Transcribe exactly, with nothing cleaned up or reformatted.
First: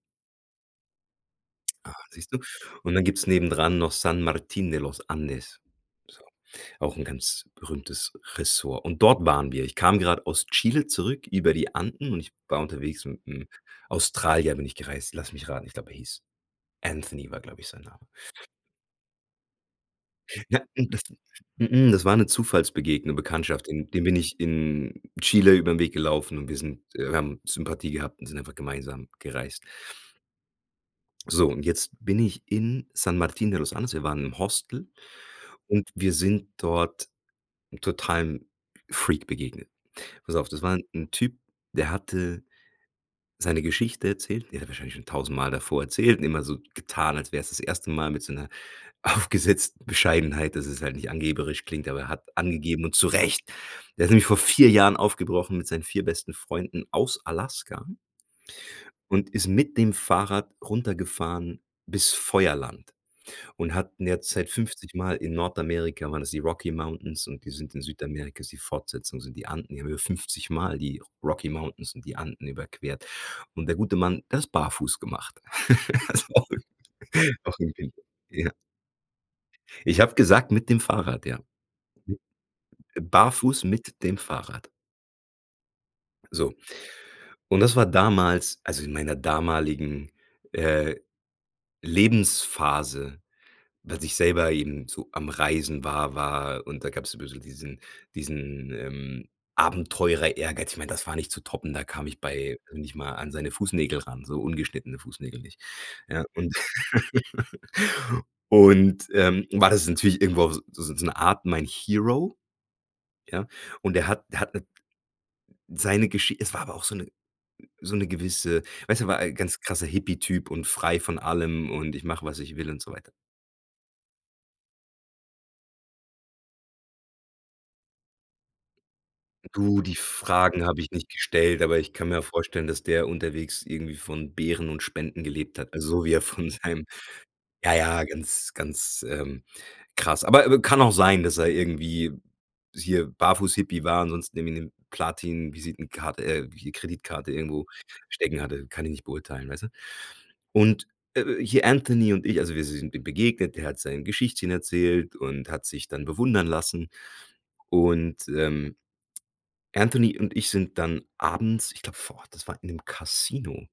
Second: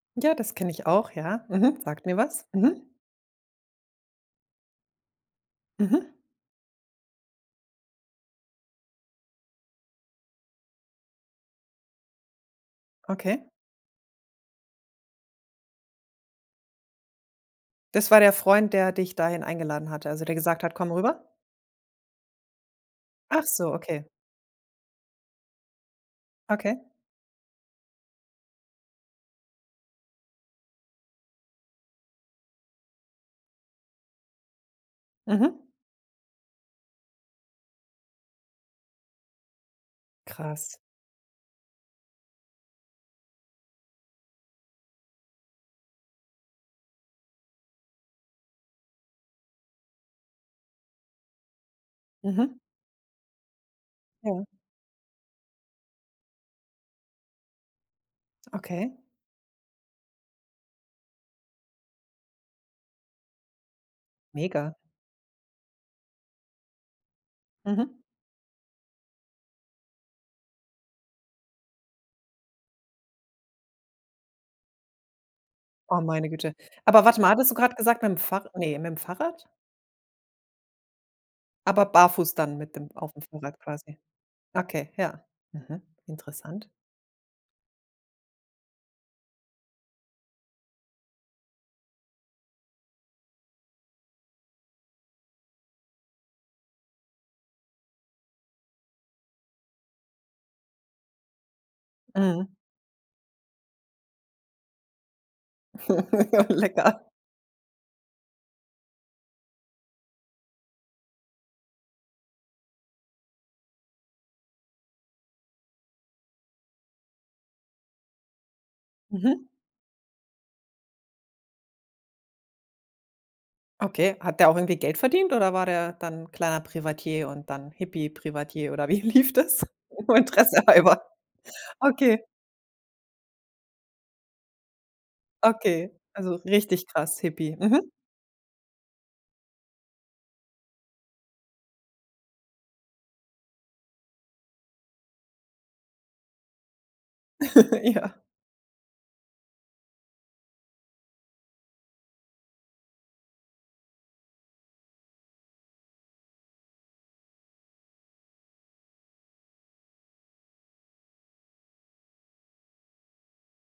Ja, das kenne ich auch, ja, mhm, Ah, sagt mir siehst du? was, mhm. Und dann gibt's nebendran noch San Martín de los Andes, Mhm. so, auch 'n ganz berühmtes Ressort. Und dort waren wir. Ich kam grad aus Chile zurück über die Anden und ich war unterwegs Okay. mit’m Australier bin ich gereist, lass mich raten, ich glaube, er hieß Anthony war, glaube ich, sein Name. Das war der Freund, der dich dahin eingeladen hatte, also, der Ja, gesagt hat: mhm, „Komm das rüber!“? mh-mh, das war 'ne Zufallsbegegnung Ach Bekanntschaft, so, in okay. dem bin ich in Chile über ’n Weg gelaufen und wir sind Okay. äh, wir haben Sympathie gehabt und sind einfach gemeinsam gereist. So, und jetzt bin ich in San Martín de los Andes. Wir waren im Hostel Mhm. und wir sind dort 'n totalem Freak begegnet. Pass auf, das war Krass. 'n 'n Typ, der hatte seine Geschichte erzählt. Die hat er wahrscheinlich schon tausendmal davor erzählt und immer so getan, als wäre es das erste Mal mit so 'ner aufgesetzen Bescheidenheit, dass es halt nicht angeberisch klingt, aber er hat Mhm. angegeben und zurecht. Der ist nämlich vor Ja. vier Jahren aufgebrochen mit seinen vier besten Freunden aus Alaska Okay. und ist mit dem Fahrrad runtergefahren bis Feuerland und hat in der Zeit Mega. fünfzigmal in Nordamerika waren es die Rocky Mountains und die sind in Mhm. Südamerika, ist die Fortsetzung sind die Anden in Höhe fünfzigmal die Rocky Mountains und die Anden überquert. Und der gute Mann, der hat das barfuß gemacht. Oh, meine Güte. Aber warte mal, Ist, hattest du auch gerade irgendwie gesagt: „Mit'm [unintelligible] Fahr", ja. ne, „Mit’m Fahrrad.“? Ich habe gesagt: „Mit dem Fahrrad.“, ja. Aber Mhm, barfuß dann mit dem äh, auf’m Fahrrad barfuß mit quasi. dem Fahrrad. Okay, ja, mhm, So, interessant. und das war damals also, in meiner damaligen, äh, Lebensphase, als ich selber eben so am Reisen war war und da gab's so bisschen diesen diesen, ähm, Abenteurer-Ehrgeiz. Ich meine, das war nicht zu toppen. Da kam ich Mhm. bei nicht mal an seine Fußnägel ran, so ungeschnittene Fußnägel nicht. Ja, Ja, und lecker. und, ähm, war das natürlich irgendwo auf so so so 'ne Art mein Hero, ja? Und er hat er hat 'ne seine Geschi es war aber auch so 'ne so 'ne gewisse weißt du, war ein Mhm. ganz krasser Hippie-Typ und frei von allem und „Ich mache, was ich will“ und so weiter. Okay, hat der auch irgendwie Geld verdient oder war der dann kleiner Privatier und dann Hippie-Privatier oder wie lief das? Du, die Nur Fragen habe ich interessehalber. nicht gestellt, aber ich kann mir Okay. vorstellen, dass der unterwegs irgendwie von Beeren und Spenden gelebt hat, äh, Okay, so wie er also, von richtig seinem krass Hippie, ja, mhm. ja, ganz, ganz, ähm, krass, aber, äh, w kann auch sein, dass er irgendwie hier Barfuß-Hippie war, ansonsten irgendwie 'ne Platin-Visitenkarte äh, j Kreditkarte irgendwo Ja. stecken hatte, kann ich nicht beurteilen, weißt du? Und, äh, hier Anthony und ich also, wir sind dem begegnet, der hat sein Geschichtchen erzählt und hat sich dann bewundern lassen. Und, ähm, Anthony und ich sind dann abends, ich glaube vor Ort, das war in 'nem Kasino